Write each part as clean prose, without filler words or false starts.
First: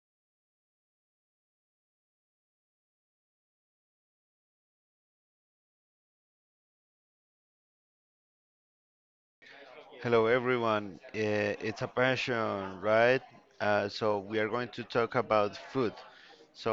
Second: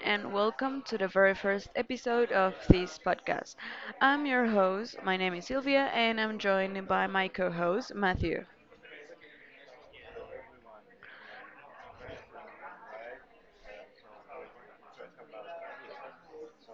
and welcome to the very first episode of this podcast. I'm your host, my name is Sylvia, and I'm joined by my co host, Matthew. Hello, everyone. It's a passion, right? We are going to talk about food. So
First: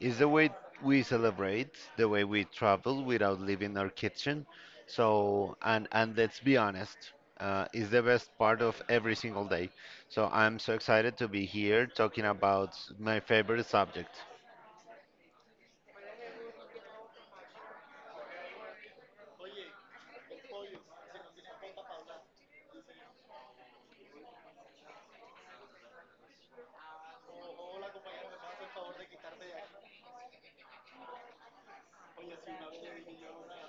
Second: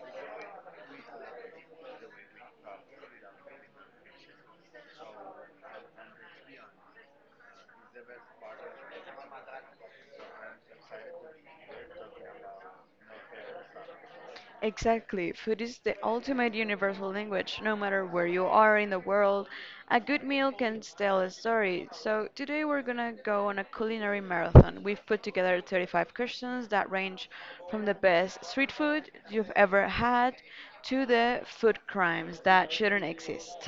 it's the way we celebrate, the way we travel without leaving our kitchen. So, and let's be honest, it's the best part of every single day. So I'm so excited to be here talking about my favorite subject. Exactly, food is the ultimate universal language, no matter where you are in the world. A good meal can tell a story. So, today we're gonna go on a culinary marathon. We've put together 35 questions that range from the best street food you've ever had to the food crimes that shouldn't exist.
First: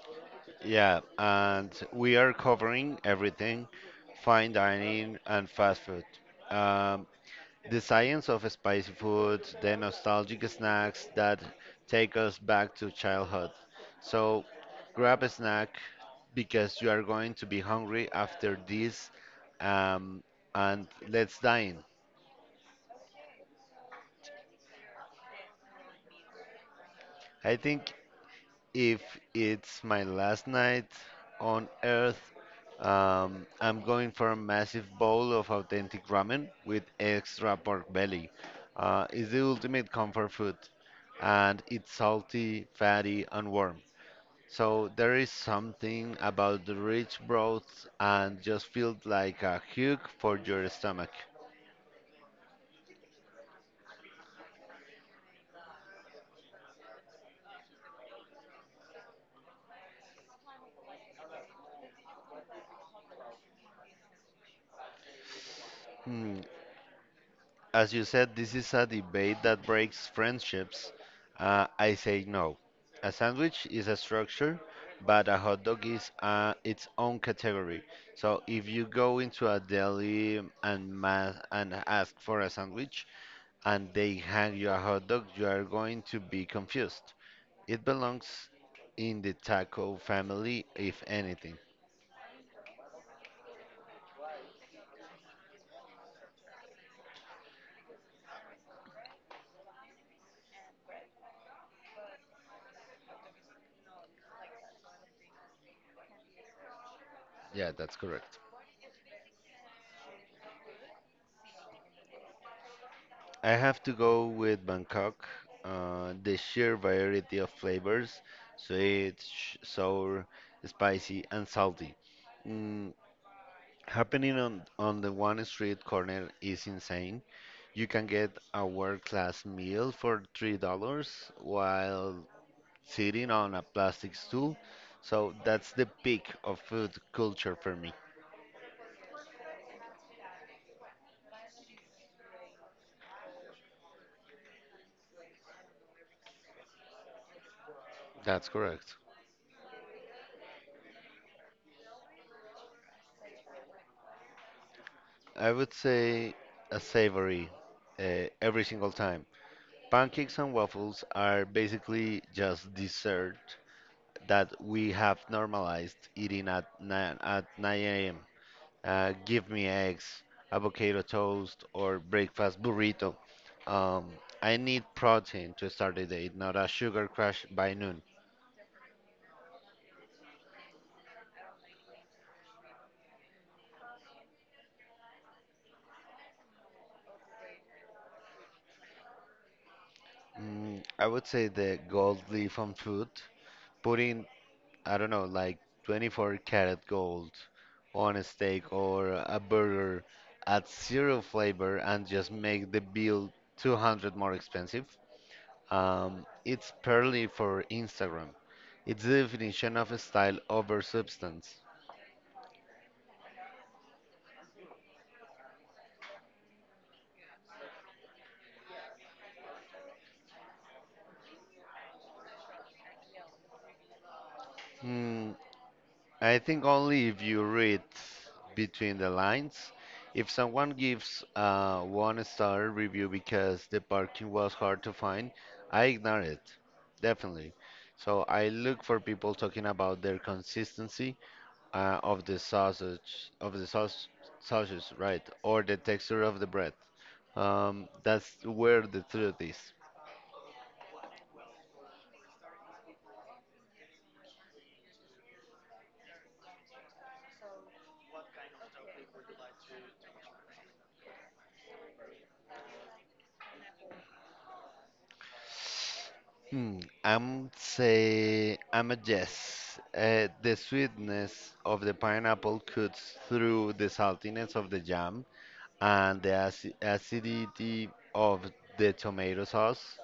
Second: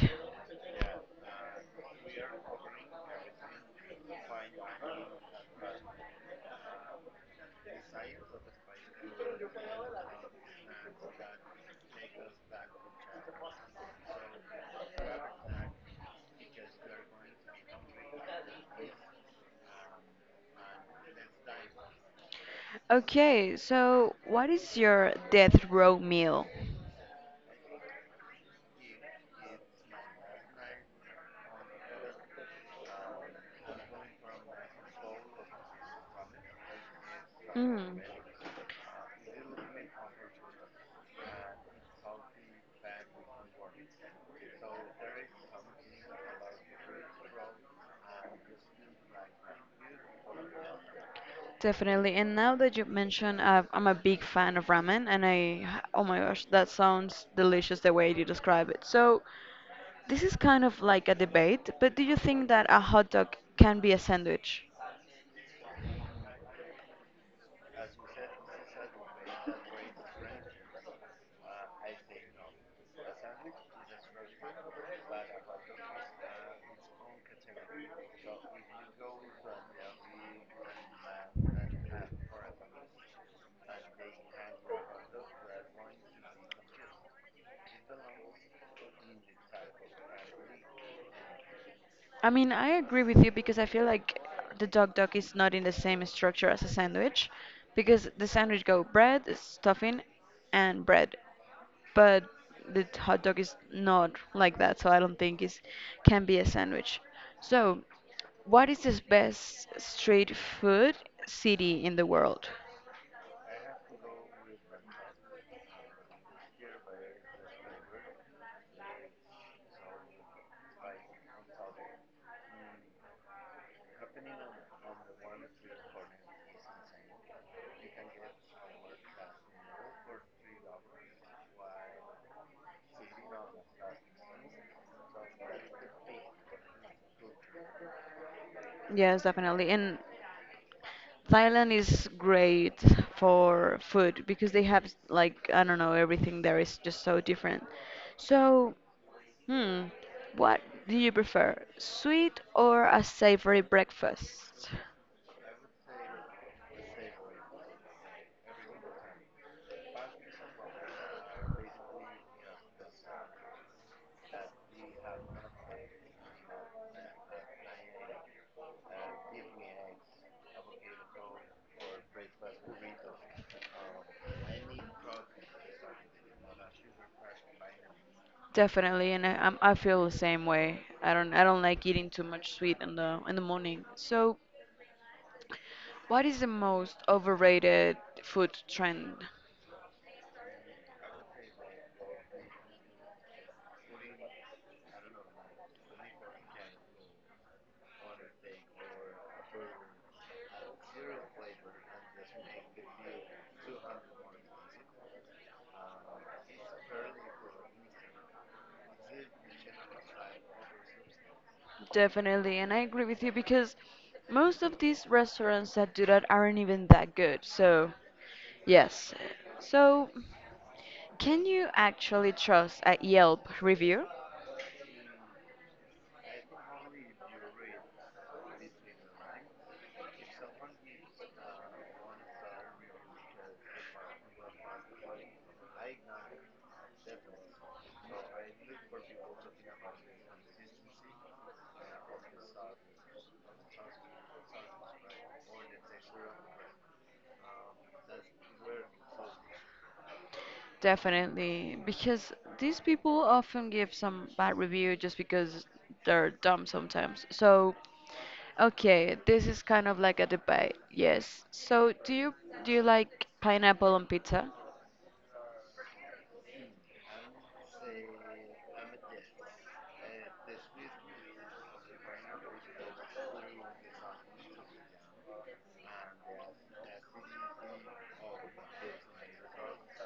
Yeah, and we are covering everything, fine dining and fast food. Um, The science of spicy food, the nostalgic snacks that take us back to childhood. So grab a snack because you are going to be hungry after this um, and let's dine. Okay, so what is your death row meal? I think if it's my last night on Earth, I'm going for a massive bowl of authentic ramen with extra pork Mm, belly. It's the ultimate comfort food, and it's salty, fatty, and warm. So there is something about the rich broth and just feels like a hug for your stomach. definitely. And now that you mentioned, I'm a big fan of ramen, and I, oh my gosh, that sounds delicious the way you describe it. So, this is kind of like a debate, but do you think that a hot dog can be a sandwich? Hmm, as you said, this is a debate that breaks friendships. I say no. A sandwich is a structure, but a hot dog is its own category. So if you go into a deli and and ask for a sandwich and they hand you a hot dog, you are going to be confused. It belongs in the taco family, if anything. I mean, I agree with you because I feel like the dog is not in the same structure as a sandwich because the sandwich go bread, stuffing, and bread. But the hot dog is not like that, so I don't think it can be a sandwich. Yeah, So, that's correct. what is the best street food city in the world? I have to go with Bangkok. The sheer variety of flavors, sweet, sour, spicy, and salty. Mm, happening on the one street corner is insane. You can get a world-class meal for $3 while sitting on a plastic stool. So that's the peak of food culture for me. Yes, definitely. And Thailand is great for food because they have like I don't know everything there is just so different. That's So, correct. hmm, what do you prefer, sweet or a savory breakfast? I would say a savory every single time. Pancakes and waffles are basically just dessert that we have normalized eating at 9 a.m. Give me eggs, avocado toast, or breakfast burrito. Um, I need protein to start the day, not a sugar crash by noon. Definitely, and I feel the same way. I don't like eating too much sweet in the morning. So, what is the most overrated food trend? Mm, I would say the gold leaf on food. Putting, I don't know, like 24 karat gold on a steak or a burger at zero flavor and just make the bill 200 more expensive. It's purely for Instagram. It's the definition of style over substance. Definitely, and I agree with you because most of these restaurants that do that aren't even that good. So, yes. So, can you actually trust a Yelp review? Hmm, I think only if you read between the lines. If someone gives a one star review because the parking was hard to find, I ignore it. Definitely. So I look for people talking about their consistency of the sausage, of the sausage, right, or the texture of the bread. That's where the truth is. Definitely, because these people often give some bad review just because they're dumb sometimes. So, okay, this is kind of like a debate. Yes. So, do you like pineapple on pizza? Hmm, I'm a yes. The sweetness of the pineapple cuts through the saltiness of the jam and the acidity of the tomato sauce.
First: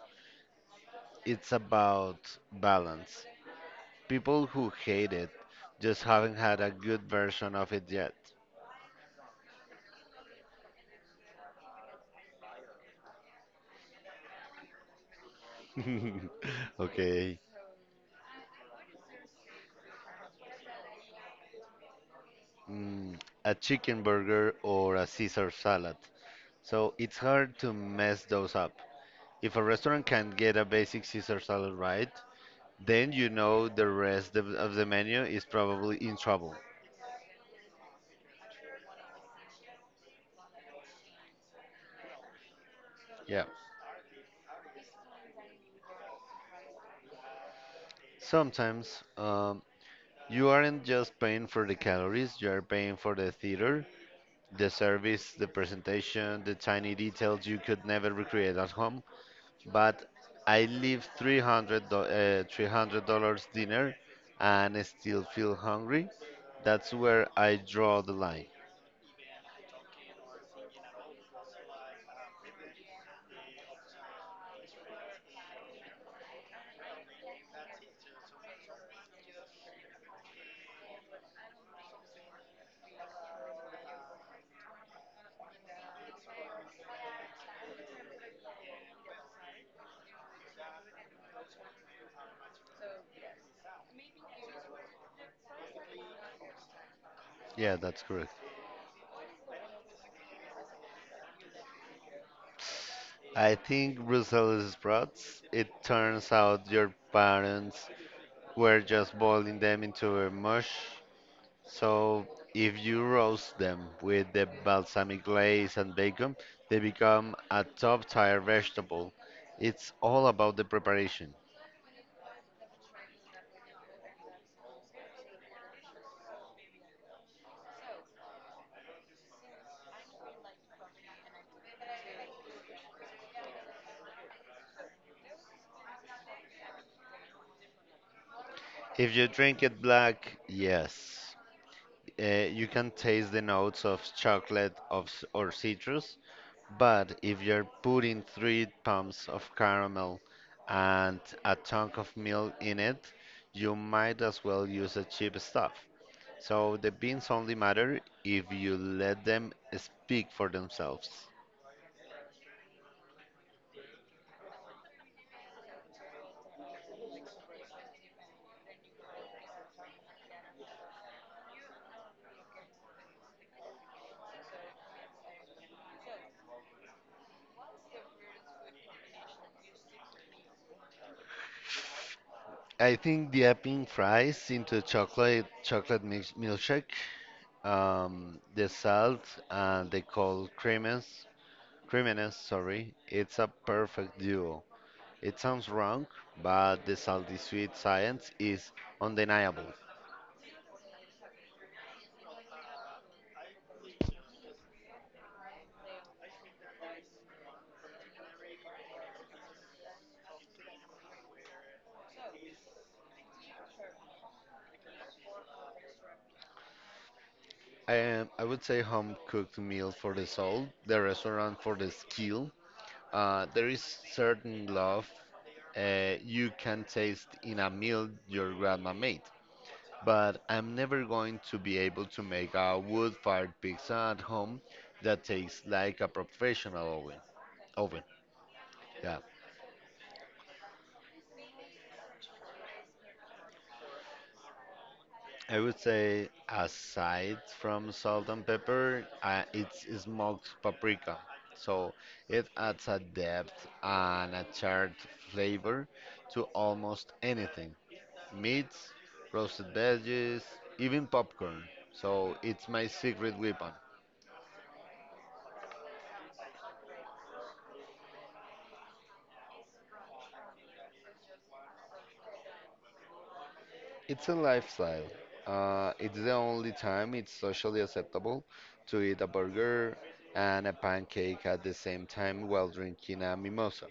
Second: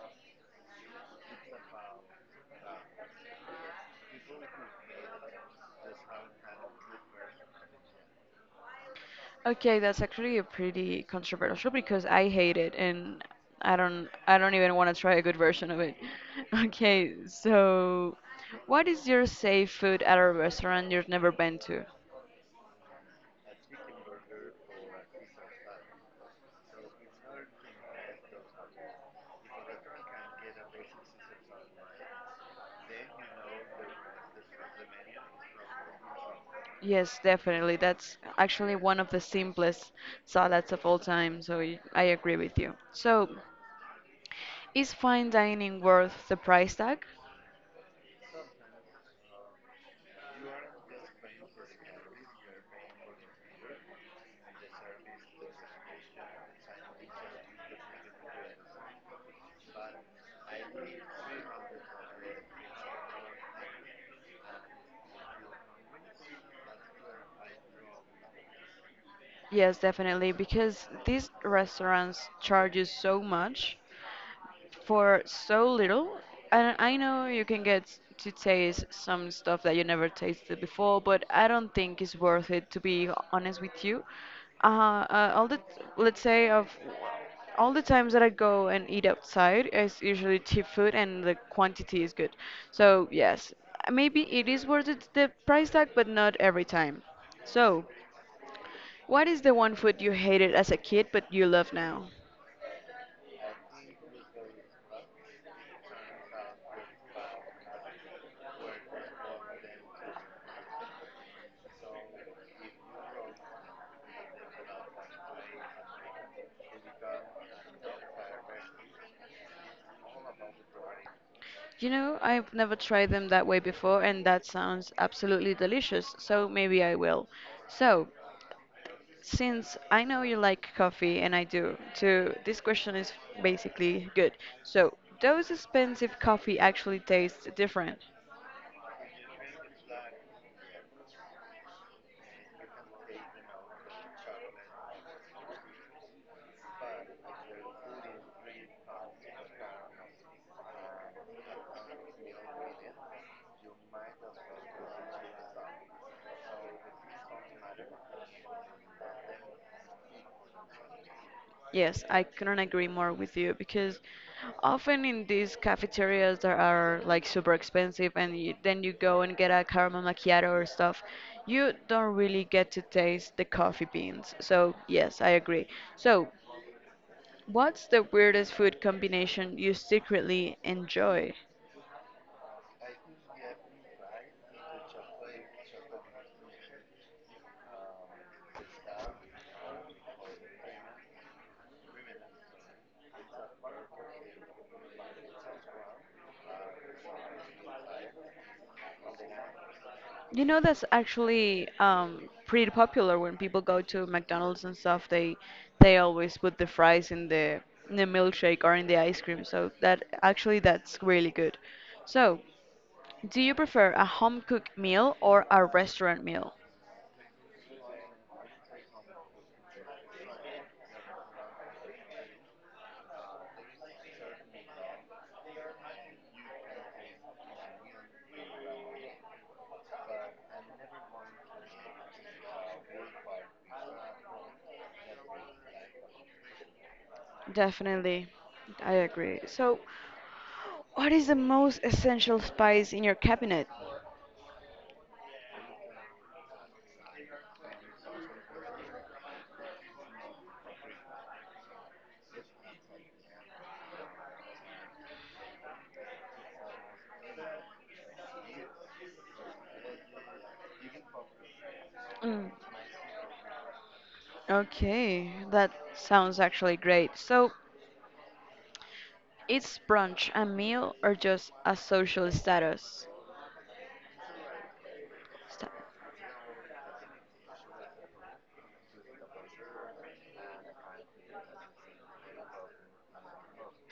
It's about balance. People who hate it just haven't had a good version of it yet. Okay, that's actually a pretty controversial because I hate it and I don't even want to try a good version of it. Okay, Okay. so what is your safe food at a restaurant you've never been to? Mm, a chicken burger or a Caesar salad. So it's hard to mess those up. If a restaurant can get a basic Caesar salad right, then you know the rest of the menu is probably in trouble. Yes, definitely. That's actually one of the simplest salads of all time, so I agree with you. So, Yeah. is fine dining worth the price tag? Sometimes you aren't just paying for the calories, you are paying for the theater, the service, the presentation, the tiny details you could never recreate at home. But I leave $300 dinner and I still feel hungry. That's where I draw the line. Yes, definitely, because these restaurants charge you so much for so little. And I know you can get to taste some stuff that you never tasted before, but I don't think it's worth it to be honest with you. All the let's say of all the times that I go and eat outside it's usually cheap food and the quantity is good. So yes, maybe it is worth it, the price tag, but not every time. Yeah, So, that's correct. what is the one food you hated as a kid but you love now? I think Brussels sprouts. It turns out your parents were just boiling them into a mush. So if you roast them with the balsamic glaze and bacon, they become a top-tier vegetable. It's all about the preparation. You know, I've never tried them that way before, and that sounds absolutely delicious, so maybe I will. So, since I know you like coffee, and I do too, this question is basically good. So, does expensive coffee actually taste different? If you drink it black, yes, you can taste the notes of chocolate or citrus. But if you're putting three pumps of caramel and a chunk of milk in it, you might as well use a cheap stuff. So the beans only matter if you let them speak for themselves. Yes, I couldn't agree more with you because often in these cafeterias that are like super expensive and you, then you go and get a caramel macchiato or stuff, you don't really get to taste the coffee beans. So, yes, I agree. So, what's the weirdest food combination you secretly enjoy? I think dipping fries into chocolate mix, milkshake, the salt and the cold creaminess, creaminess, sorry, it's a perfect duo. It sounds wrong, but the salty sweet science is undeniable. You know, that's actually pretty popular when people go to McDonald's and stuff. They always put the fries in the milkshake or in the ice cream. So that actually that's really good. So, do you prefer a home cooked meal or a restaurant meal? I would say home cooked meal for the soul, the restaurant for the skill. There is certain love you can taste in a meal your grandma made. But I'm never going to be able to make a wood-fired pizza at home that tastes like a professional oven. Oven, Definitely, I yeah. agree. So, what is the most essential spice in your cabinet? I would say, aside from salt and pepper, it's smoked paprika. So it adds a depth and a charred flavor to almost anything: meats, roasted veggies, even popcorn. So Mm, it's my secret weapon. okay, that sounds actually great. So, is brunch a meal or just a social status? It's a lifestyle. Sta- It's the only time it's socially acceptable to eat a burger and a pancake at the same time while drinking a mimosa.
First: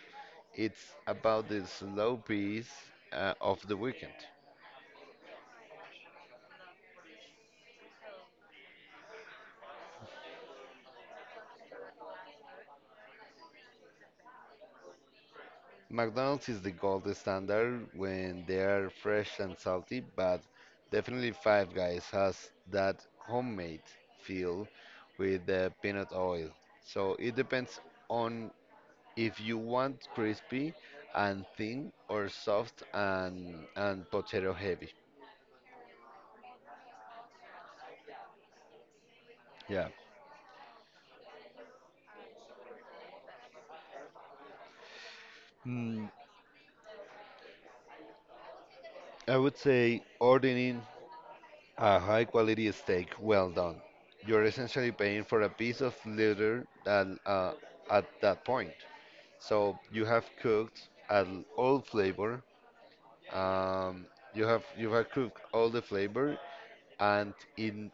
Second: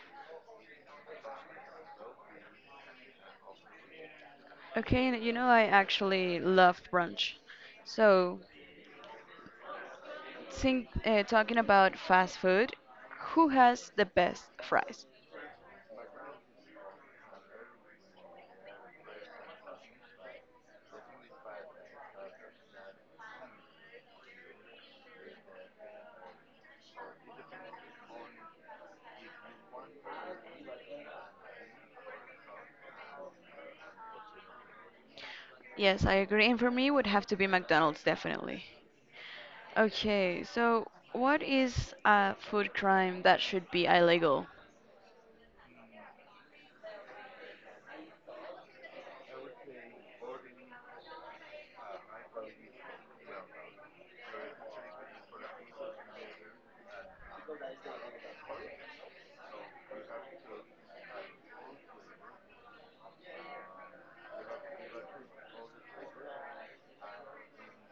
It's about the slow pace of the weekend. Okay, and you know I actually love brunch. So, think, talking about fast food, who has the best fries? McDonald's is the gold standard when they are fresh and salty, but definitely Five Guys has that homemade feel with the peanut oil. So it depends on if you want crispy and thin or soft and potato heavy. Yes, I agree. And for me, would have to be McDonald's definitely. Yeah. Okay, so what is a food crime that should be illegal? Mm, I would say ordering a high quality steak, well done. You're essentially paying for a piece of liver that at that point. So you have cooked an old flavor. Um, you have you have cooked all the flavor and in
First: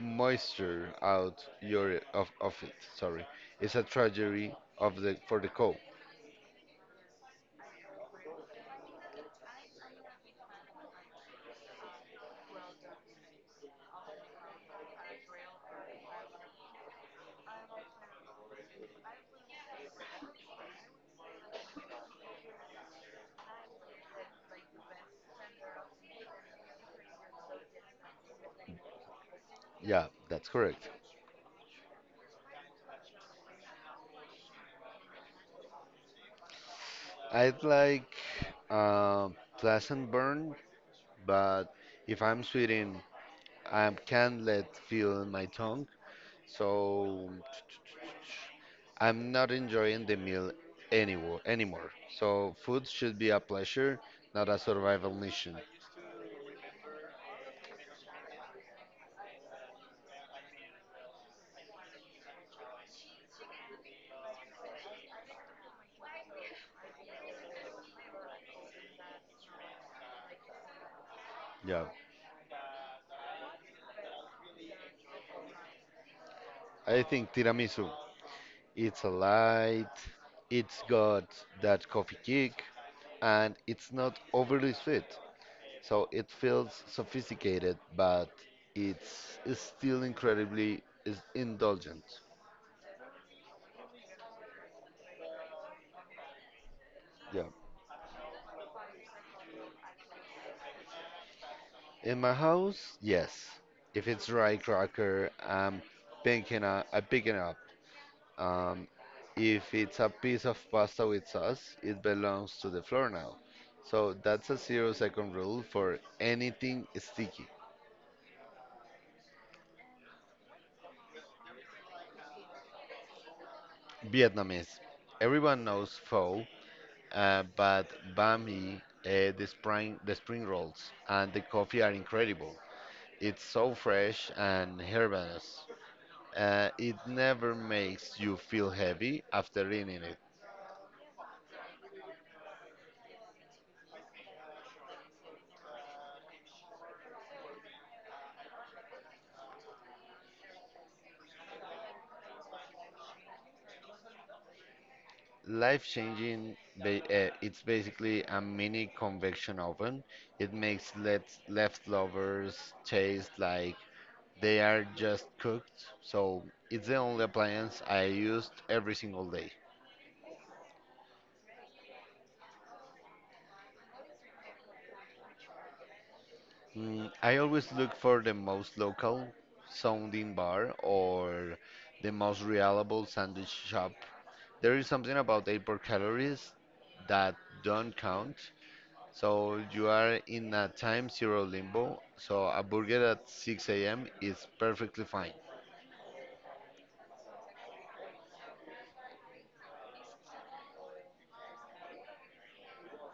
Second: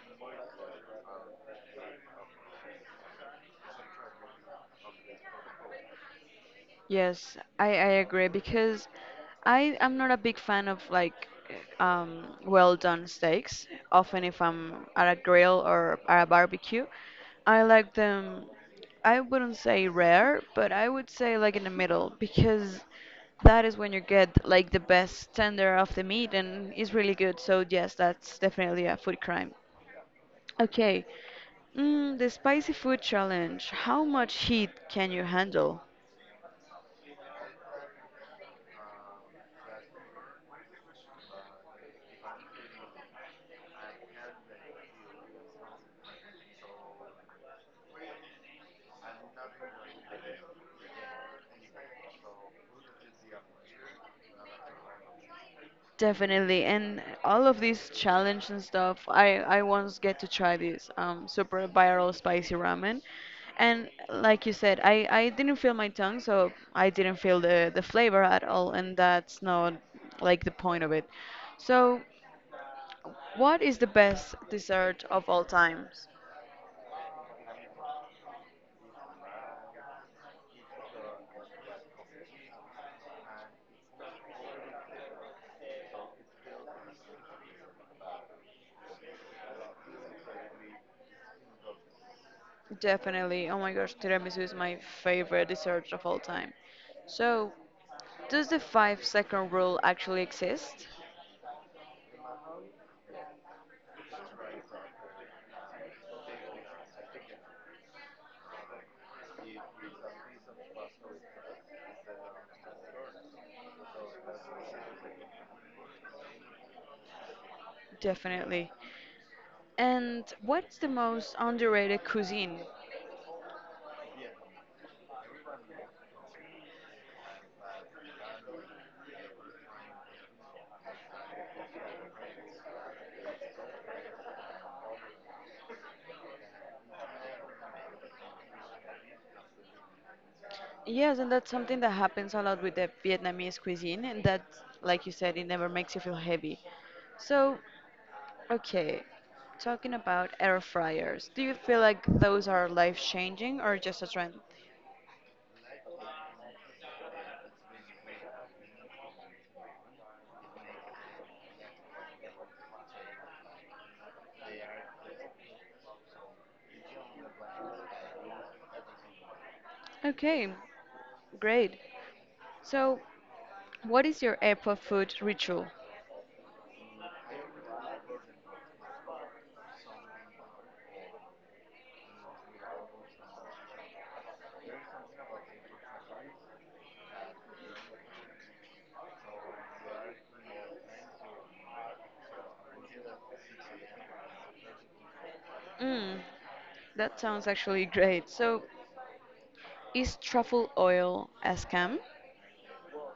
moisture out your of it. Sorry, it's a tragedy of the for the cow. Yes, I agree because I am not a big fan of like well done steaks. Often, if I'm at a grill or at a barbecue, I like them. I wouldn't say rare, but I would say like in the middle because that is when you get like the best tender of the meat and it's really good. So yes, that's definitely a food crime. Yeah, that's correct. Okay, mm, the spicy food challenge. How much heat can you handle? I'd like pleasant burn, but if I'm sweating. I can't let feel my tongue, so I'm not enjoying the meal anymore. So food should be a pleasure, not a survival mission. Definitely, and all of these challenge and stuff. I once get to try this super viral spicy ramen, and like you said, I didn't feel my tongue, so I didn't feel the flavor at all, and that's not like the point of it. Yeah, So, what is the best dessert of all times? I think tiramisu. It's a light. It's got that coffee kick, and it's not overly sweet. So it feels sophisticated, but it's still incredibly is indulgent. Definitely. Oh my gosh, tiramisu is my favorite dessert of all time. Yeah. So, does the 5-second rule actually exist? In my house, yes. If it's rye cracker, I pick it up. Um, if it's a piece of pasta with sauce, it belongs to the floor now. So that's a zero-second rule for anything sticky. Definitely. And what is the most underrated cuisine? Vietnamese. Everyone knows pho, but banh mi, the spring rolls, and the coffee are incredible. It's so fresh and herbaceous. It never makes you feel heavy after eating it. Yes, and that's something that happens a lot with the Vietnamese cuisine, and that, like you said, it never makes you feel heavy. So, okay, talking about air fryers, do you feel like those are life-changing or just a trend? Life changing, it's basically a mini convection oven. It makes let leftovers taste like they are just cooked. So it's the only appliance I used every single day. Okay, great. So, what is your airport food ritual? Mm, I always look for the most local sounding bar or the most reliable sandwich shop. There is something about airport calories that don't count. So you are in a time zero limbo. So a burger at 6 a.m. is perfectly fine. Mm, that sounds actually great. So, is truffle oil a scam?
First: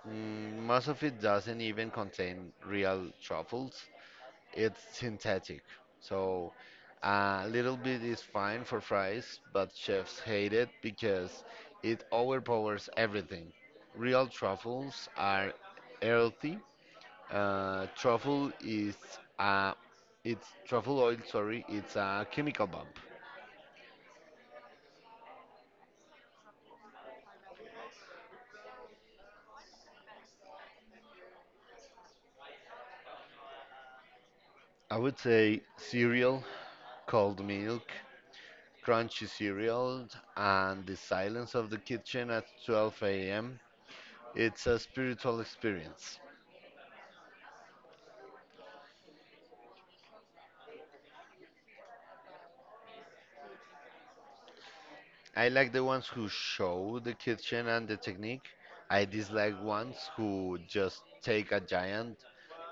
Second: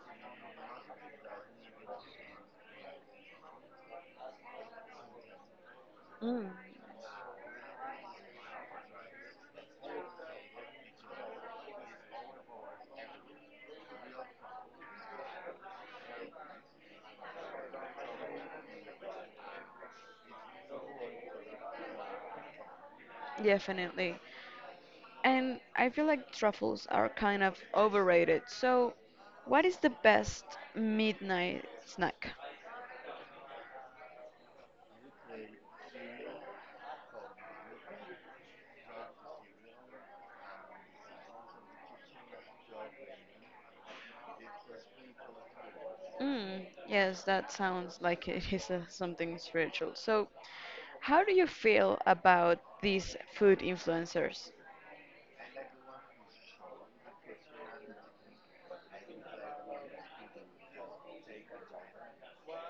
Mm, most of it doesn't even contain real truffles. It's synthetic. Mm, So a little bit is fine for fries, but chefs hate it because it overpowers everything. Real truffles are earthy. Uh, truffle is a Truffle oil, sorry, it's a chemical bomb. definitely. And I feel like truffles are kind of overrated. So, what is the best midnight snack? I would say cereal, cold milk, crunchy cereal, and the silence of the kitchen at 12 a.m. It's a spiritual experience. Mm, yes, that sounds like it is something spiritual. So, how do you feel about these food influencers? I like the ones who show the kitchen and the technique. I dislike ones who just take a giant,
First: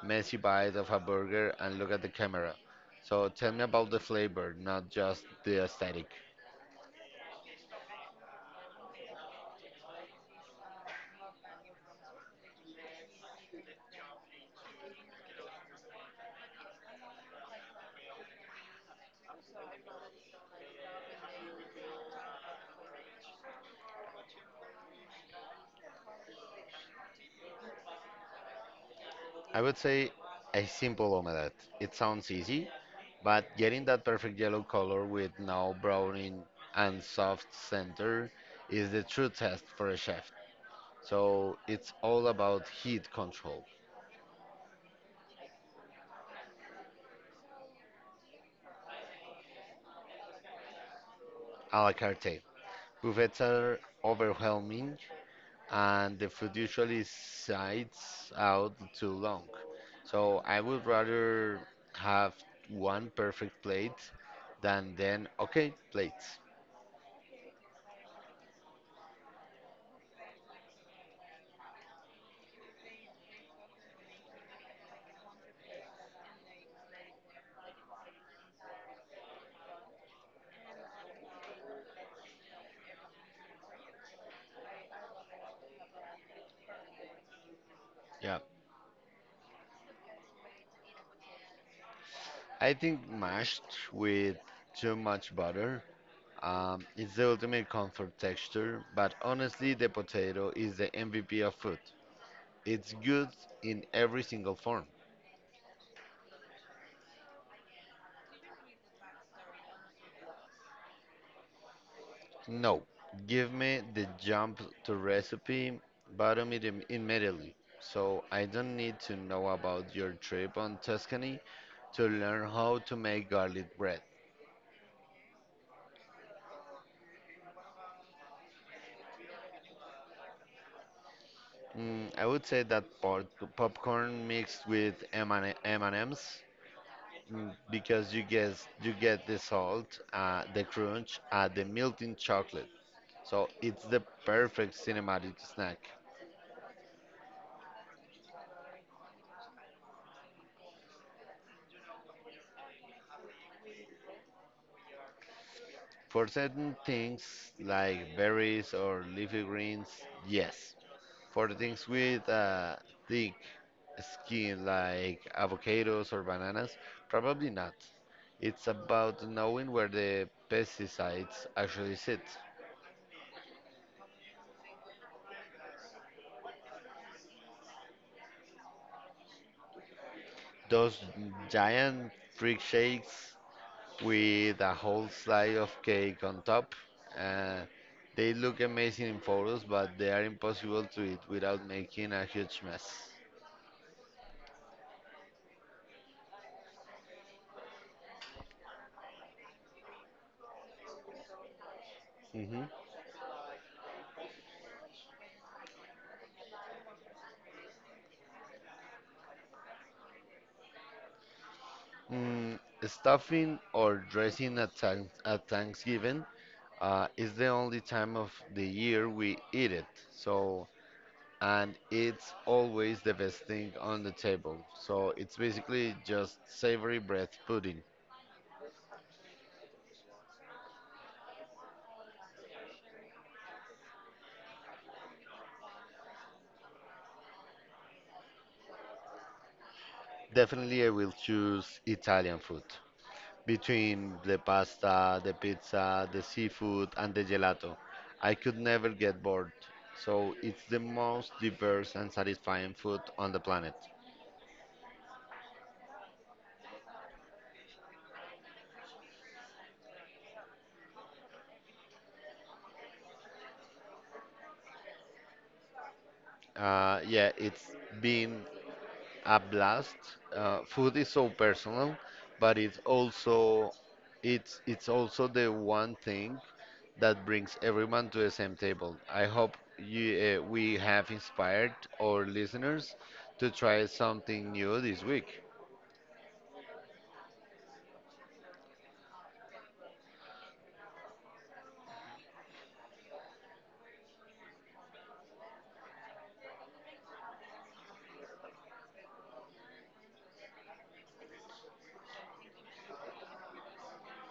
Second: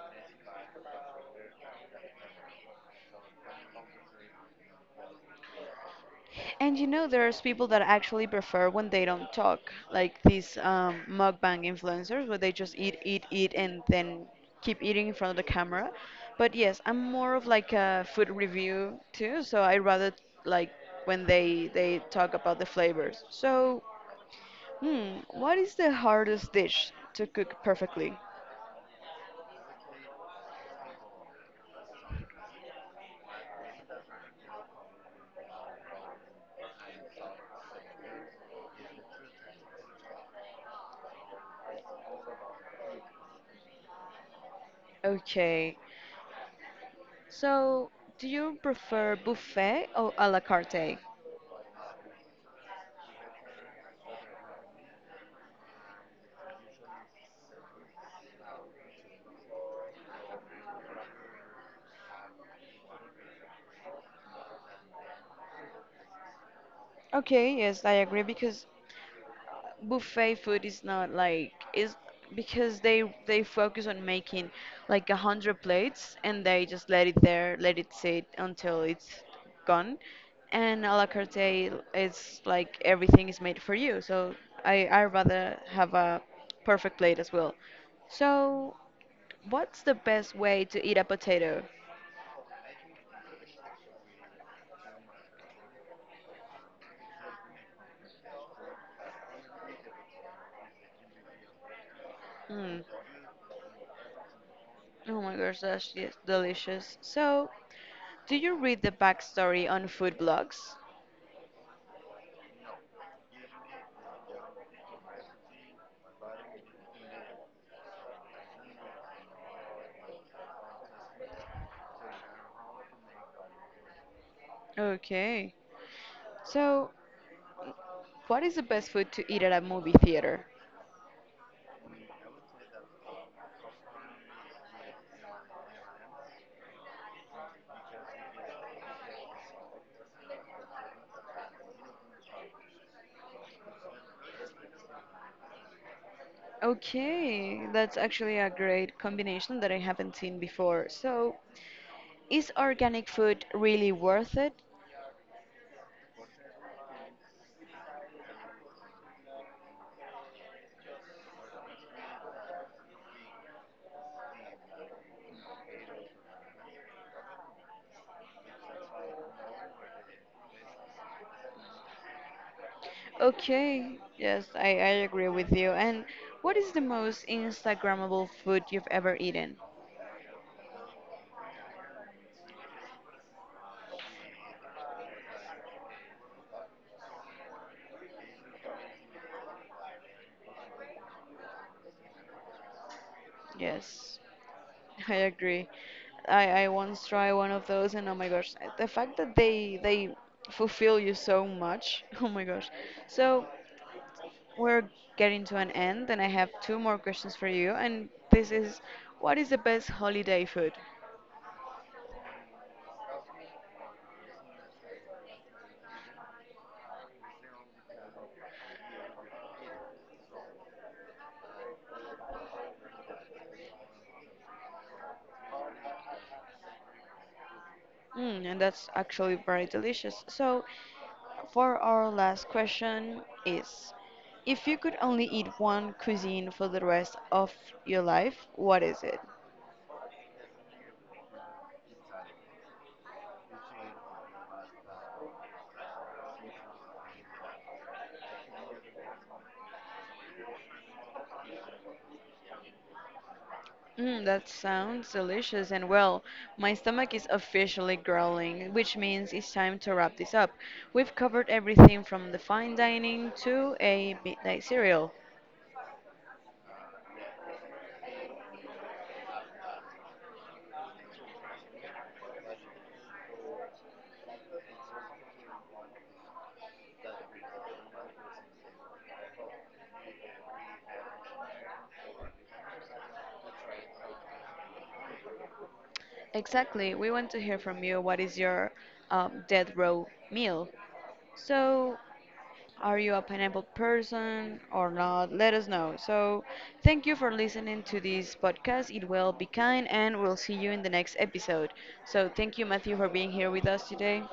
messy bite of a burger and look at the camera. So tell me about the flavor, not just the aesthetic. And you know, there's people that actually prefer when they don't talk, like these mukbang influencers, where they just eat, eat, eat, and then keep eating in front of the camera. But yes, I'm more of like a food review too, so I rather like when they talk about the flavors. So, hmm, what is the hardest dish to cook perfectly? I would say a simple omelette. It sounds easy, but getting that perfect yellow color with no browning and soft center is the true test for a chef. So it's all about heat control. Okay, so do you prefer buffet or a la carte? A la carte. Buffets are overwhelming and the food usually sides out too long. So I would rather have one perfect plate than then okay plates. Okay, yes, I agree because buffet food is not like is because they focus on making like 100 plates and they just let it there, let it sit until it's gone. And a la carte is like everything is made for you. So I rather have a perfect plate as well. So Yeah. what's the best way to eat a potato? I think mashed with too much butter. It's the ultimate comfort texture, but honestly, the potato is the MVP of food. Mm. It's good in every single form. Oh my gosh, that's yes, delicious. So, do you read the backstory on food blogs? No, give me the jump to recipe, bottom it immediately. So I don't need to know about your trip on Tuscany to learn how to make garlic bread. Okay. So, what is the best food to eat at a movie theater? Mm, I would say that popcorn mixed with M&Ms. Mm, because you get the salt, the crunch, the melting chocolate. So it's the perfect cinematic snack. Okay, that's actually a great combination that I haven't seen before. So, is organic food really worth it? For certain things like berries or leafy greens, yes. For things with thick skin like avocados or bananas, probably not. It's about knowing where the pesticides actually sit. Okay, yes, I agree with you. And what is the most Instagrammable food you've ever eaten? Those giant freak shakes with a whole slice of cake on top. Uh, they look amazing in photos, but they are impossible to eat without making a huge mess. Yes, I agree. I once tried one of those, and oh my gosh, the fact that they fulfill you so much, oh my Hmm. gosh. So, we're getting to an end, and I have two more questions for you. And this is, what is the best holiday food? Mm, stuffing or dressing at Thanksgiving is the only time of the year we eat it. So, and it's always the best thing on the table. So it's basically just savory bread pudding. Mm, and that's actually very delicious. So, for our last question is, if you could only eat one cuisine for the rest of your life, what is it? Definitely, I will choose Italian food, between the pasta, the pizza, the seafood, and the gelato. I could never get bored. So it's the most diverse and satisfying food on the planet. Mm, that sounds delicious, and well, my stomach is officially growling, which means it's time to wrap this up. We've covered everything from the fine dining to a midnight cereal. Yeah, it's been a blast. Food is so personal, but it's also the one thing that brings everyone to the same table. I hope we have inspired our listeners to try something new this week. Exactly. We want to hear from you. What is your death row meal? So, are you a pineapple person or not? Let us know. So, thank you for listening to this podcast. It will be kind, and we'll see you in the next episode. So, thank you, Matthew, for being here with us today.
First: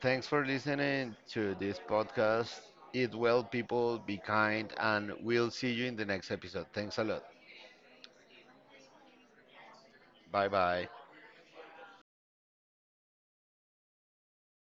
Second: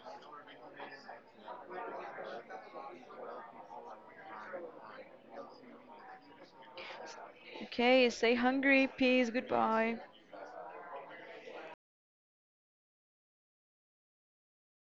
Thanks for listening to this podcast. Eat well, people, be kind, and we'll see you in the next episode. Thanks a lot. Okay, stay hungry. Peace. Goodbye. Bye bye.